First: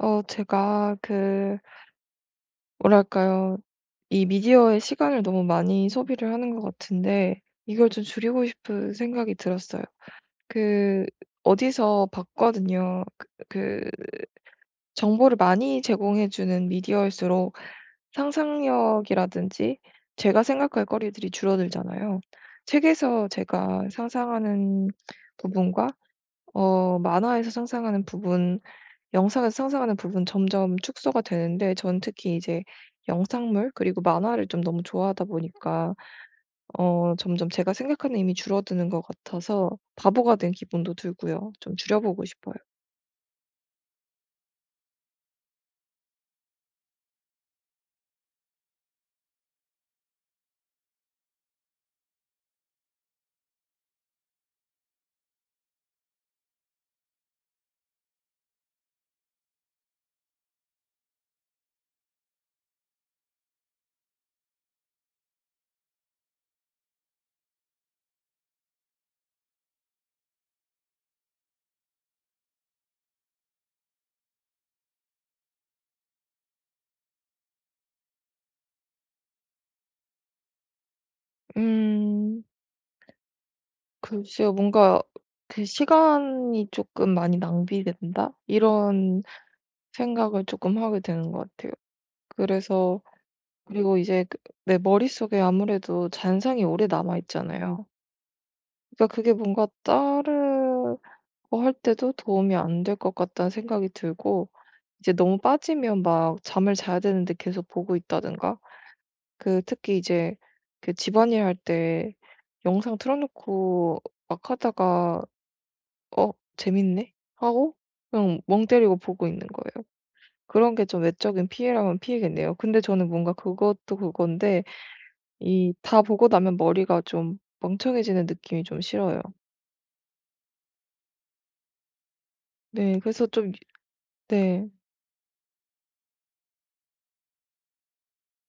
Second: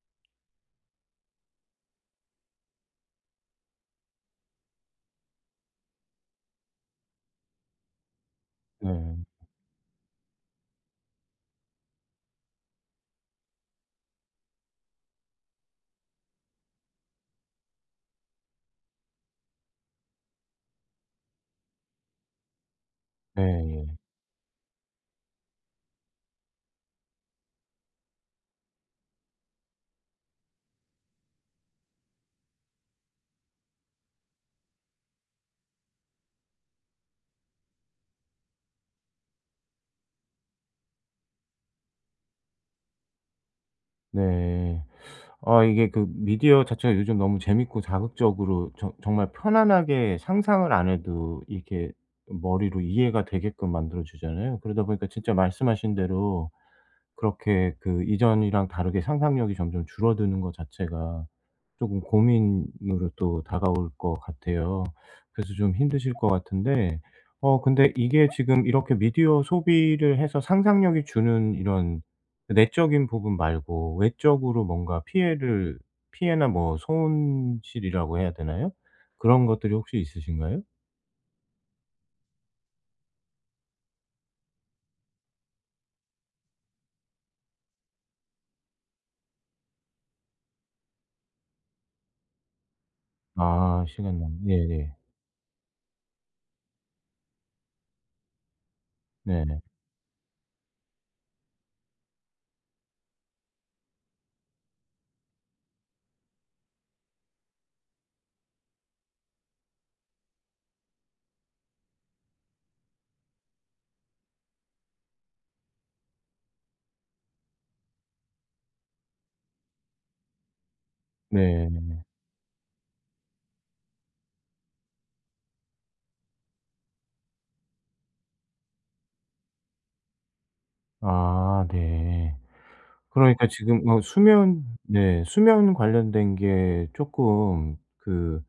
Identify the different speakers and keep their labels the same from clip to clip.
Speaker 1: 어 제가 그 뭐랄까요. 이 미디어의 시간을 너무 많이 소비를 하는 것 같은데 이걸 좀 줄이고 싶은
Speaker 2: 네.
Speaker 1: 생각이 들었어요. 그 어디서 봤거든요. 그 그 정보를 많이 제공해 주는 미디어일수록 상상력이라든지 제가 생각할 거리들이 줄어들잖아요. 책에서 제가
Speaker 2: 네예.
Speaker 1: 상상하는 부분과 어 만화에서 상상하는 부분, 영상에서 상상하는 부분 점점 축소가 되는데 저는 특히 이제 영상물 그리고 만화를 좀 너무 좋아하다 보니까 어 점점 제가 생각하는 힘이 줄어드는 것 같아서 바보가 된 기분도 들고요. 좀 줄여보고 싶어요.
Speaker 2: 네. 아 이게 그 미디어 자체가 요즘 너무 재밌고 자극적으로 저 정말 편안하게 상상을 안 해도 이렇게 머리로 이해가 되게끔 만들어 주잖아요. 그러다 보니까 진짜 말씀하신 대로 그렇게 그 이전이랑 다르게 상상력이 점점 줄어드는 거 자체가 쪼금 고민으로 또 다가올 거 같아요. 그래서 좀 힘드실 거 같은데 어 근데 이게 지금 이렇게 미디어 소비를 해서 상상력이 주는 이런 내적인 부분 말고 외적으로 뭔가 피해를 피해나 뭐 손실이라고 해야 되나요? 그런 것들이 혹시 있으신가요?
Speaker 1: 음. 글쎄요. 뭔가 그 '시간이 쪼끔 많이 낭비된다?' 이런 생각을 쪼끔 하게 되는 거 같아요. 그래서
Speaker 2: 아
Speaker 1: 그리고 이제
Speaker 2: 시간이요.
Speaker 1: 그 내
Speaker 2: 예예.
Speaker 1: 머릿속에 아무래도 잔상이 오래 남아 있잖아요. 그니까 그게
Speaker 2: 네.
Speaker 1: 뭔가 따르고 할 때도 '도움이 안 될 것 같다.'는 생각이 들고 이제 너무 빠지면 막 잠을 자야 되는데 계속 보고 있다든가. 그 특히 이제 그 집안일 할 때 영상 틀어놓고 막 하다가 '어 재밌네?'하고 그냥 멍 때리고 보고 있는 거예요. 그런 게 좀 외적인 피해라면
Speaker 2: 네.
Speaker 1: 피해겠네요. 근데 저는 뭔가 그것도 그건데 이 다 보고 나면 머리가 좀 멍청해지는 느낌이 좀 싫어요.
Speaker 2: 아 네.
Speaker 1: 네. 그래서
Speaker 2: 그러니까
Speaker 1: 좀
Speaker 2: 지금 어 수면
Speaker 1: 네.
Speaker 2: 네 수면 관련된 게 쪼끔 그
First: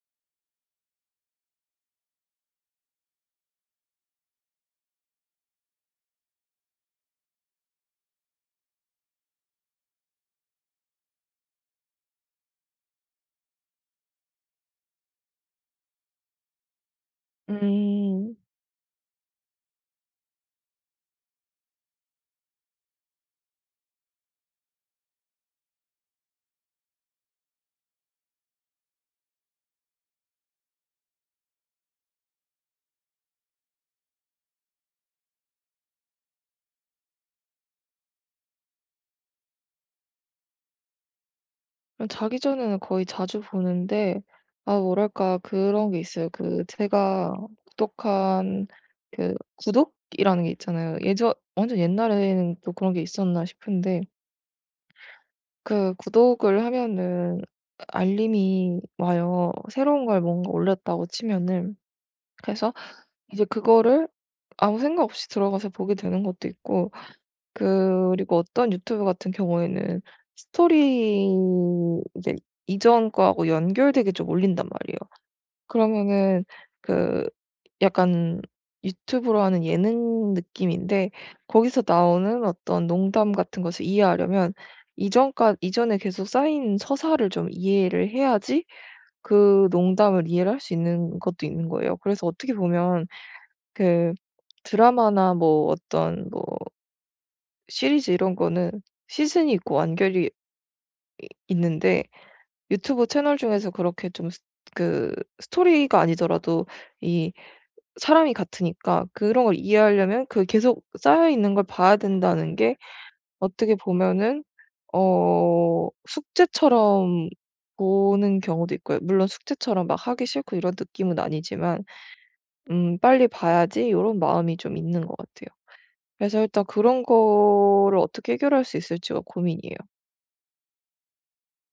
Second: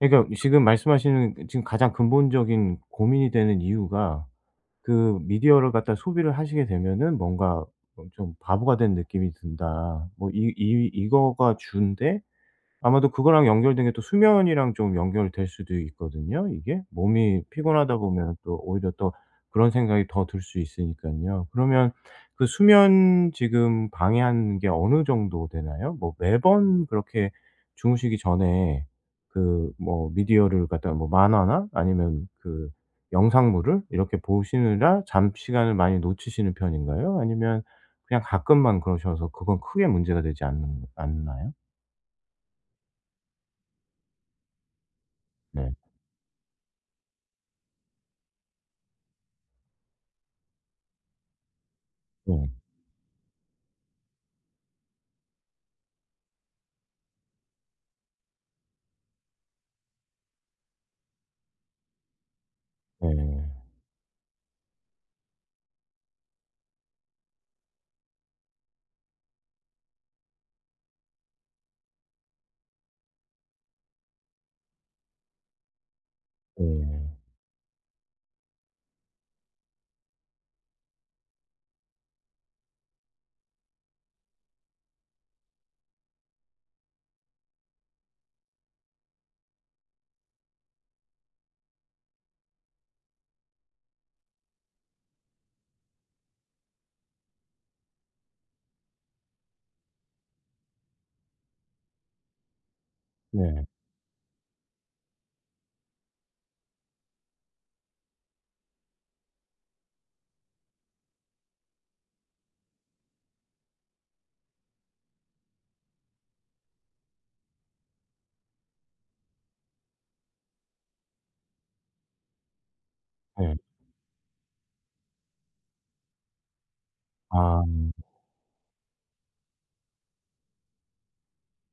Speaker 2: 그러니까 지금 말씀하시는 지금 가장 근본적인 고민이 되는 이유가 그 미디어를 갖다 소비를 하시게 되면은 뭔가 엄청 바보가 된 느낌이 든다. 뭐 이 이 이거가 주인데 아마도 그거랑 연결된 게 또 수면이랑 좀 연결될 수도 있거든요, 이게? 몸이 피곤하다 보면은
Speaker 1: 음.
Speaker 2: 또 오히려 또 그런 생각이 더 들 수 있으니깐요. 그러면 그 수면 지금 방해하는 게 어느 정도 되나요? 뭐 매번 그렇게 주무시기 전에 그 뭐 미디어를 갖다가 뭐 만화나 아니면 그 영상물을 이렇게 보시느라 잠 시간을 많이 놓치시는 편인가요? 아니면 그냥 가끔만 그러셔서 그건 크게 문제가 되지 않는 않나요?
Speaker 1: 어 자기 전에는 거의 자주 보는데 아 뭐랄까
Speaker 2: 네.
Speaker 1: 그런 게 있어요. 그 제가 구독한 그 구독이라는 게 있잖아요. 예전 완전
Speaker 2: 예.
Speaker 1: 옛날에는 또 그런 게 있었나 싶은데 그 구독을 하면은 알림이 와요, 새로운 걸 뭔가 올렸다고 치면은. 그래서 이제
Speaker 2: 예.
Speaker 1: 그거를 아무 생각 없이 들어가서 보게 되는 것도 있고 그리고 어떤 유튜브 같은 경우에는 스토리 이제 이전 거하고 연결되게 좀 올린단 말이에요. 그러면은
Speaker 2: 예.
Speaker 1: 그 약간 유튜브로 하는 예능 느낌인데 거기서 나오는 어떤 농담 같은 것을 이해하려면 이전까 이전에 계속 쌓인 서사를 좀 이해를 해야지 그 농담을 이해를 할 수 있는 것도 있는 거예요. 그래서 어떻게 보면 그 드라마나 뭐 어떤 뭐 시리즈 이런 거는 시즌이 있고 완결이 이 있는데 유튜브 채널
Speaker 2: 네.
Speaker 1: 중에서 그렇게 좀 스 그 스토리가 아니더라도 이 사람이 같으니까 그런 걸 이해하려면 그 계속 쌓여 있는 걸 봐야 된다는 게 어떻게 보면은 어 숙제처럼 보는 경우도 있고요, 물론 숙제처럼 막 하기 싫고 이런 느낌은 아니지만. 음 '빨리
Speaker 2: 예.
Speaker 1: 봐야지.' 요런 마음이 좀 있는 것 같아요. 그래서 일단 그런
Speaker 2: 아.
Speaker 1: 거를 어떻게 해결할 수 있을지가 고민이에요.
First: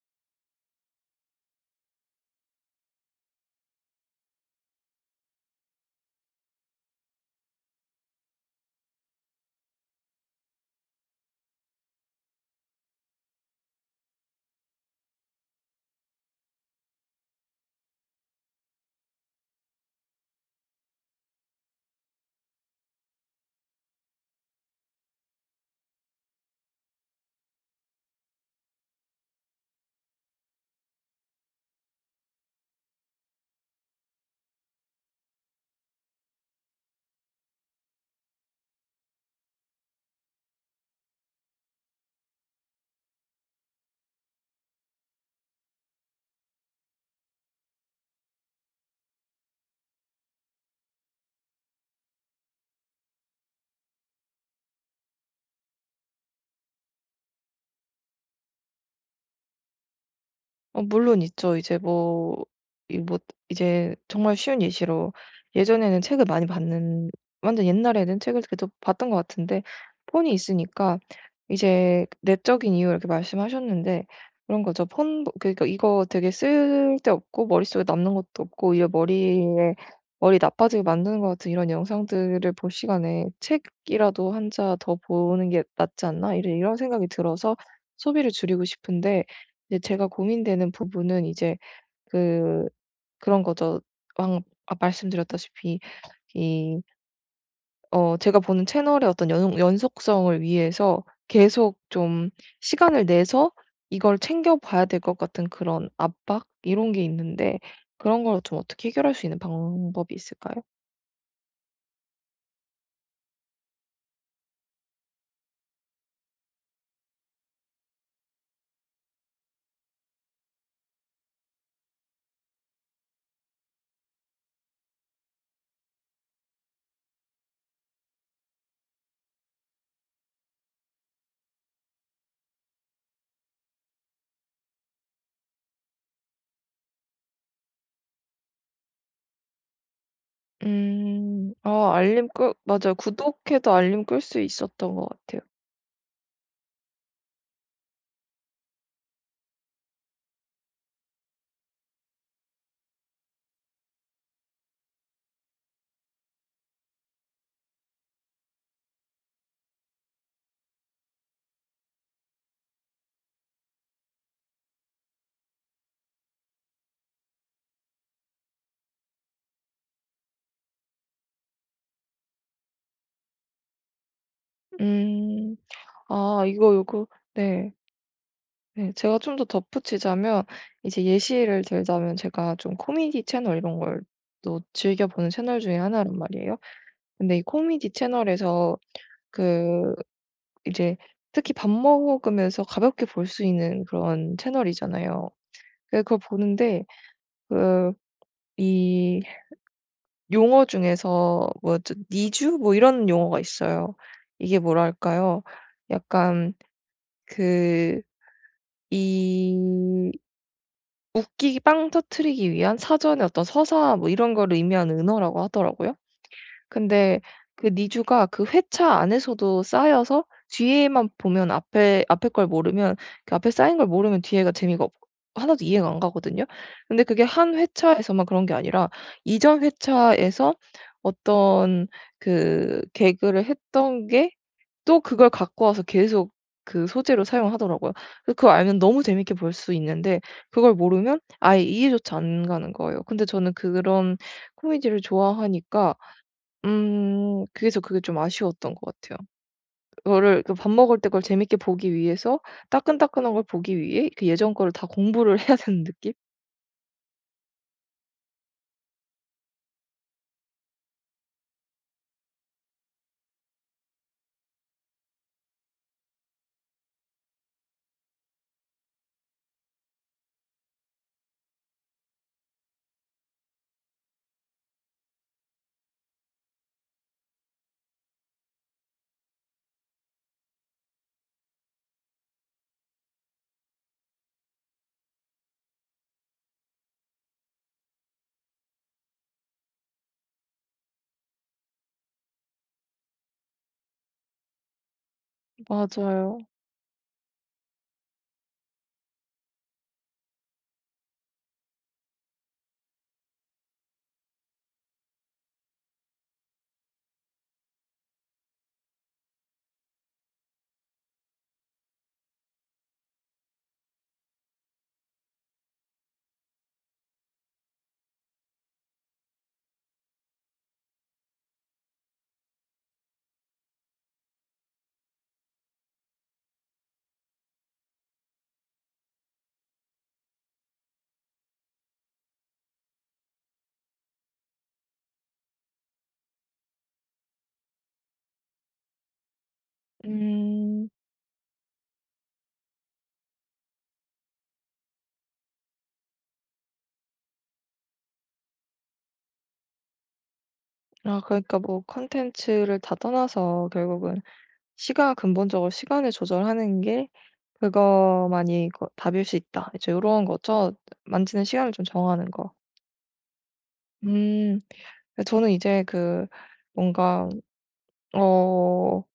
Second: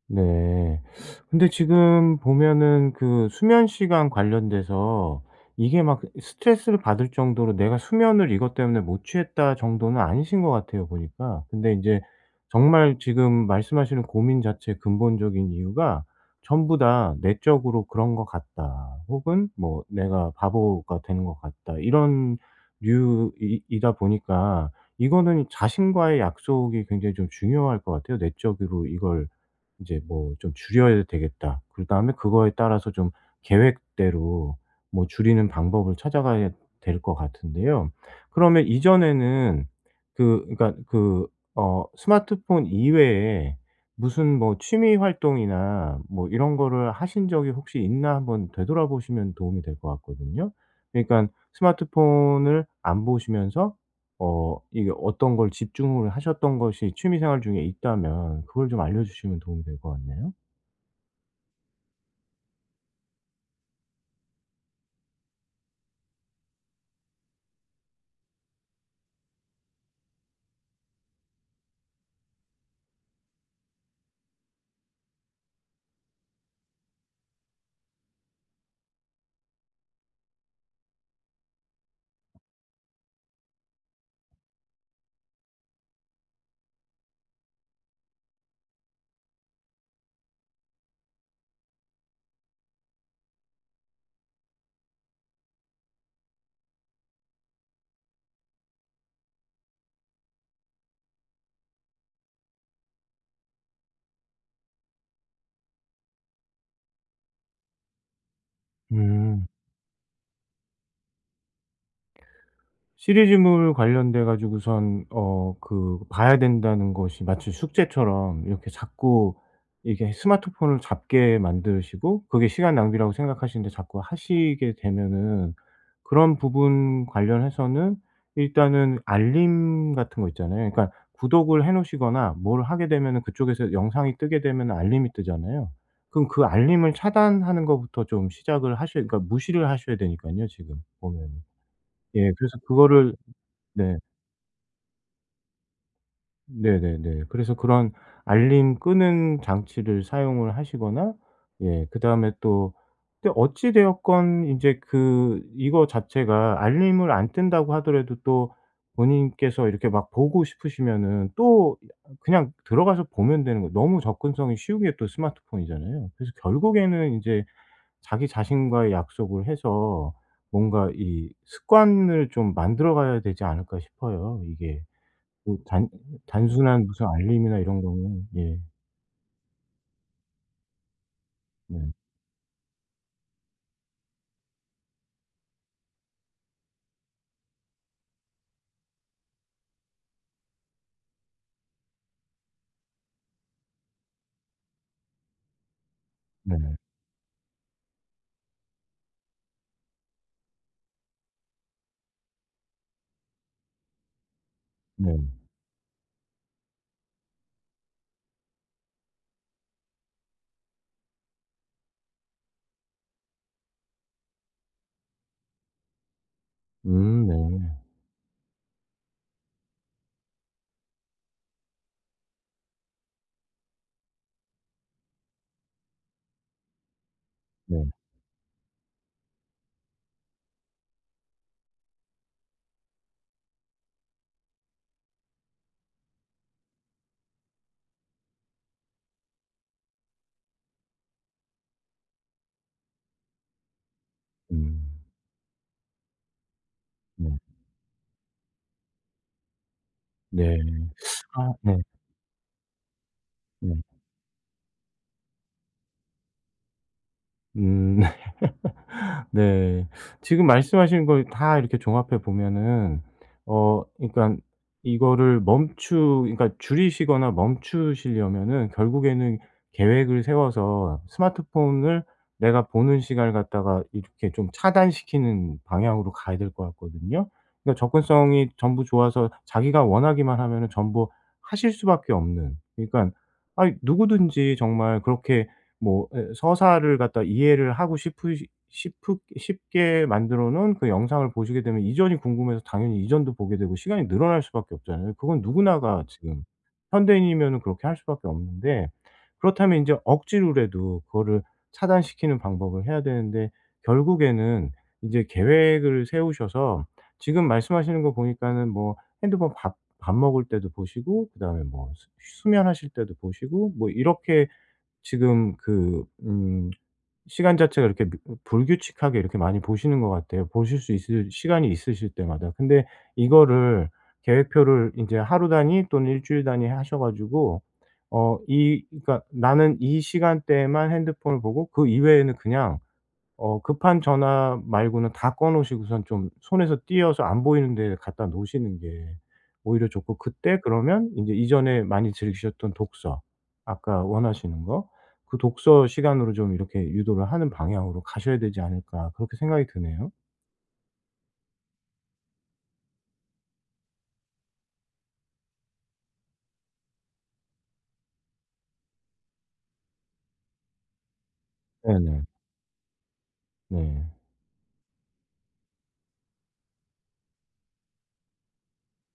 Speaker 2: 네. 근데 지금 보면은 그 수면 시간 관련돼서 이게 막 스트레스를 받을 정도로 '내가 수면을 이것 때문에 못 취했다.' 정도는 아니신 것 같아요, 보니까. 근데 인제 정말 지금 말씀하시는 고민 자체의 근본적인 이유가 전부 다 '내적으로 그런 것 같다.' 혹은 뭐 '내가 바보가 되는 것 같다.' 이런 류 이 이다 보니까 이거는 자신과의 약속이 굉장히 좀 중요할 것 같아요. '내적으로 이걸 이제 뭐 좀 줄여야 되겠다.' 그다음에 그거에 따라서 좀 계획대로 뭐 줄이는 방법을 찾아가야 될 것 같은데요. 그러면 이전에는 그 그러니까 그 어 스마트폰 이외에 무슨 뭐 취미 활동이나 뭐 이런 거를 하신 적이 혹시 있나 한번 되돌아보시면 도움이 될 것 같거든요. 그니깐 스마트폰을 안 보시면서 어 이게 어떤 걸 집중을 하셨던 것이 취미 생활 중에 있다면 그걸 좀 알려주시면 도움이 될 것 같네요.
Speaker 1: 어 물론 있죠. 이제 뭐 이 뭐 이제 정말 쉬운 예시로 예전에는 책을 많이 봤는 완전 옛날에는 책을 그래도 봤던 것 같은데 폰이 있으니까 이제 내적인 이유를 이렇게 말씀하셨는데 그런 거죠. 폰 그러니깐 이거 되게 쓸데없고 머릿속에 남는 것도 없고 이게 머리에 머리 나빠지게 만드는 것 같은 이런 영상들을 볼 시간에 '책이라도 1 자 더 보는 게 낫지 않나?' 이제 이런 생각이 들어서 소비를 줄이고 싶은데 이제 제가 고민되는 부분은 이제 그 그런 거죠. 방금 아 말씀드렸다시피 이 어 제가 보는 채널의 어떤 연 연속성을 위해서 계속 좀 시간을 내서 이걸 챙겨 봐야 될 것 같은 그런 압박 이런 게 있는데 그런 걸 좀 어떻게 해결할 수 있는
Speaker 2: 음.
Speaker 1: 방법이 있을까요?
Speaker 2: 시리즈물 관련돼 가지고선 어 그 봐야 된다는 것이 마치 숙제처럼 이렇게 자꾸 이게 스마트폰을 잡게 만드시고 그게 시간 낭비라고 생각하시는데 자꾸 하시게 되면은 그런 부분 관련해서는 일단은 알림 같은 거 있잖아요. 그러니까 구독을 해 놓으시거나 뭘 하게 되면은 그쪽에서 영상이 뜨게 되면은 알림이 뜨잖아요. 그럼 그 알림을 차단하는 것부터 좀 시작을 하셔야 그러니까 무시를 하셔야 되니깐요 지금 보면은.
Speaker 1: 음 아 알림
Speaker 2: 예
Speaker 1: 끄
Speaker 2: 그래서
Speaker 1: 맞아요.
Speaker 2: 그거를
Speaker 1: 구독해도
Speaker 2: 네.
Speaker 1: 알림 끌 수 있었던 것 같아요.
Speaker 2: 네네네. 그래서 그런 알림 끄는 장치를 사용을 하시거나 예 그다음에 또, 또 어찌 되었건 인제 그 이거 자체가 알림을 안 뜬다고 하더라도 또 본인께서 이렇게 막 보고 싶으시면은 또 이 아 그냥 들어가서 보면 되는 거 너무 접근성이 쉬운 게 또 스마트폰이잖아요. 그래서 결국에는 이제 자기 자신과의 약속을 해서 뭔가 이 습관을 좀 만들어 가야 되지 않을까 싶어요. 이게
Speaker 1: 음.
Speaker 2: 그 단
Speaker 1: 아 이거
Speaker 2: 단순한 무슨
Speaker 1: 요거
Speaker 2: 알림이나
Speaker 1: 네.
Speaker 2: 이런 거는 예.
Speaker 1: 네. 제가 좀 더 덧붙이자면 이제 예시를
Speaker 2: 네.
Speaker 1: 들자면 제가 좀 코미디 채널 이런 걸 또 즐겨 보는 채널 중의 1 란 말이에요. 근데 이 코미디 채널에서 그 이제 특히 밥 먹으면서 가볍게 볼 수 있는 그런 채널이잖아요. 그래서 그걸
Speaker 2: 네네.
Speaker 1: 보는데 그 이 용어 중에서 뭐 저 니주 뭐 이런 용어가 있어요. 이게 뭐라
Speaker 2: 네.
Speaker 1: 할까요. 약간 그 이 웃기기 빵 터뜨리기 위한 사전의 어떤 서사 뭐 이런 거를 의미하는 은어라고 하더라고요. 근데
Speaker 2: 음
Speaker 1: 그
Speaker 2: 네.
Speaker 1: 니주가 그 회차 안에서도 쌓여서 뒤에만 보면 앞에, 앞에 걸 모르면 그 앞에 쌓인 걸 모르면 뒤에가 재미가 없 1 도 이해가 안 가거든요. 근데 그게 1
Speaker 2: 네.
Speaker 1: 회차에서만 그런 게 아니라 이전 회차에서 어떤 그 개그를 했던 게 또 그걸 갖고 와서 계속 그 소재로 사용을 하더라고요. 그걸 알면 너무 재밌게 볼 수 있는데 그걸 모르면 아예 이해조차 안 가는 거예요. 근데 저는 그런 코미디를
Speaker 2: 음.
Speaker 1: 좋아하니까
Speaker 2: 네.
Speaker 1: 음 그래서 그게 좀 아쉬웠던 거 같아요. 그거를 그
Speaker 2: 네.
Speaker 1: 밥 먹을 때 그걸
Speaker 2: 아
Speaker 1: 재밌게
Speaker 2: 네.
Speaker 1: 보기 위해서 따끈따끈한 걸 보기
Speaker 2: 네.
Speaker 1: 위해 그 예전 거를 다 공부를 해야 되는 느낌?
Speaker 2: 음. 네. 지금 말씀하신 거 이 다 이렇게 종합해 보면은 어 그러니까 이거를 멈추 그러니까 줄이시거나 멈추시려면은 결국에는 계획을 세워서 스마트폰을 내가 보는 시간을 갖다가 이렇게 좀 차단시키는 방향으로 가야 될 것 같거든요. 그니까 접근성이 전부 좋아서 자기가 원하기만 하면은 전부 하실 수밖에 없는 그러니까 아이 누구든지 정말 그렇게 뭐 예 서사를 갖다가 이해를 하고 싶으시 싶으 싶게 만들어 놓은 그 영상을 보시게 되면 이전이 궁금해서 당연히 이전도 보게 되고 시간이 늘어날 수밖에 없잖아요. 그건 누구나가
Speaker 1: 맞아요.
Speaker 2: 지금 현대인이면은 그렇게 할 수밖에 없는데. 그렇다면 인제 억지로라도 그거를 차단시키는 방법을 해야 되는데 결국에는 이제 계획을 세우셔서 지금 말씀하시는 거 보니까는 뭐 핸드폰 밥 밥 먹을 때도 보시고 그다음에 뭐 수 수면하실 때도 보시고 뭐 이렇게 지금 그 음 시간 자체가 이렇게 뭐 불규칙하게 이렇게 많이 보시는 것 같아요, 보실 수 있을 시간이 있으실 때마다. 근데 이거를 계획표를 인제 하루 단위 또는 1 주일 단위 하셔 가지고 어 이 그니까 나는 이 시간대에만 핸드폰을 보고 그 이외에는 그냥 어 급한 전화 말고는 다 꺼 놓으시고선 좀 손에서 떼어서 안 보이는 데에 갖다 놓으시는 게 오히려 좋고 그때
Speaker 1: 음.
Speaker 2: 그러면 인제 이전에 많이 즐기셨던 독서, 아까 원하시는 거. 그 독서 시간으로 좀 이렇게 유도를 하는 방향으로 가셔야 되지 않을까 그렇게 생각이 드네요.
Speaker 1: 아 그러니까 뭐 콘텐츠를 다 떠나서 결국은 시가 근본적으로 시간을 조절하는 게 그거만이 그거 답일 수 있다. 이제 요런 거죠, 만지는 시간을 좀
Speaker 2: 네네.
Speaker 1: 정하는 거?
Speaker 2: 네.
Speaker 1: 음. 그니까 저는 이제 그 뭔가 어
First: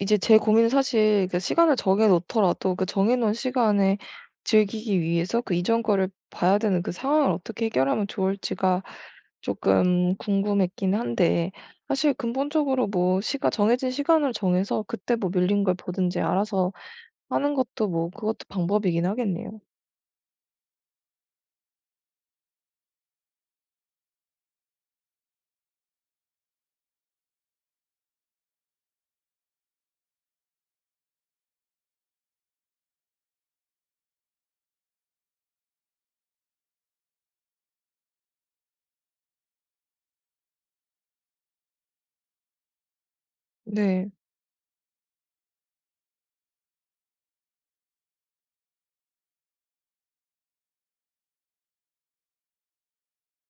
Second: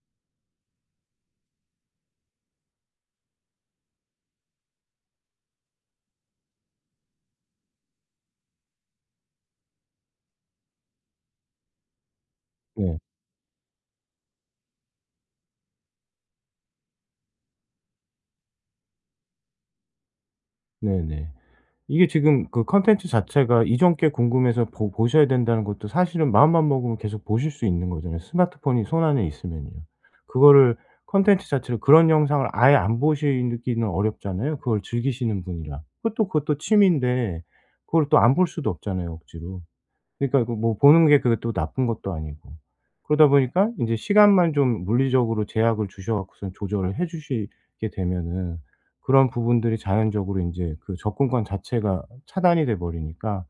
Speaker 1: 이제 제 고민은 사실 그 시간을 정해 놓더라도 그 정해 놓은 시간에 즐기기 위해서 그 이전 거를 봐야 되는 그 상황을 어떻게 해결하면 좋을지가 쪼끔 궁금했긴 한데 사실 근본적으로
Speaker 2: 네.
Speaker 1: 뭐 시가 정해진 시간을 정해서 그때 뭐 밀린 걸 보든지 알아서 하는 것도 뭐 그것도 방법이긴 하겠네요.
Speaker 2: 네네. 이게 지금 그 콘텐츠 자체가 이전 게 궁금해서 보 보셔야 된다는 것도 사실은 마음만 먹으면 계속 보실 수 있는 거잖아요. 스마트폰이 손안에 있으면요. 그거를 콘텐츠 자체를 그런 영상을 아예 안 보시느 기는 어렵잖아요 그걸 즐기시는 분이라. 그것도, 그것도 취미인데 그걸 또 안 볼 수도 없잖아요 억지로. 그러니까 이거 뭐 보는 게 그게 또 나쁜 것도 아니고. 그러다 보니까 인제
Speaker 1: 네.
Speaker 2: 시간만 좀 물리적으로 제약을 주셔 갖고서 조절을 해 주시게 되면은 그런 부분들이 자연적으로 인제 그 접근권 자체가 차단이 돼 버리니까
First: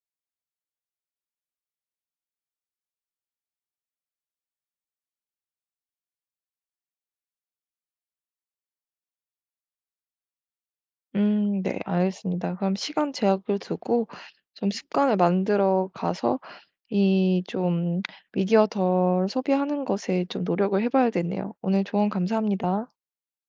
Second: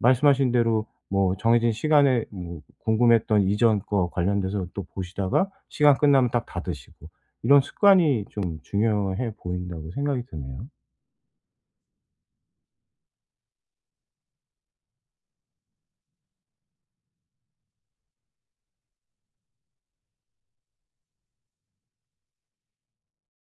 Speaker 2: 말씀하신 대로 뭐 정해진 시간에 뭐 궁금했던 이전 거 관련돼서 또 보시다가 시간 끝나면 딱 닫으시고 '이런 습관이 좀 중요해 보인다.'고 생각이 드네요.
Speaker 1: 음 네 알겠습니다. 그럼 시간 제약을 두고 좀 습관을 만들어 가서 이 좀 미디어 덜 소비하는 것에 좀 노력을 해 봐야 되네요. 오늘 조언 감사합니다.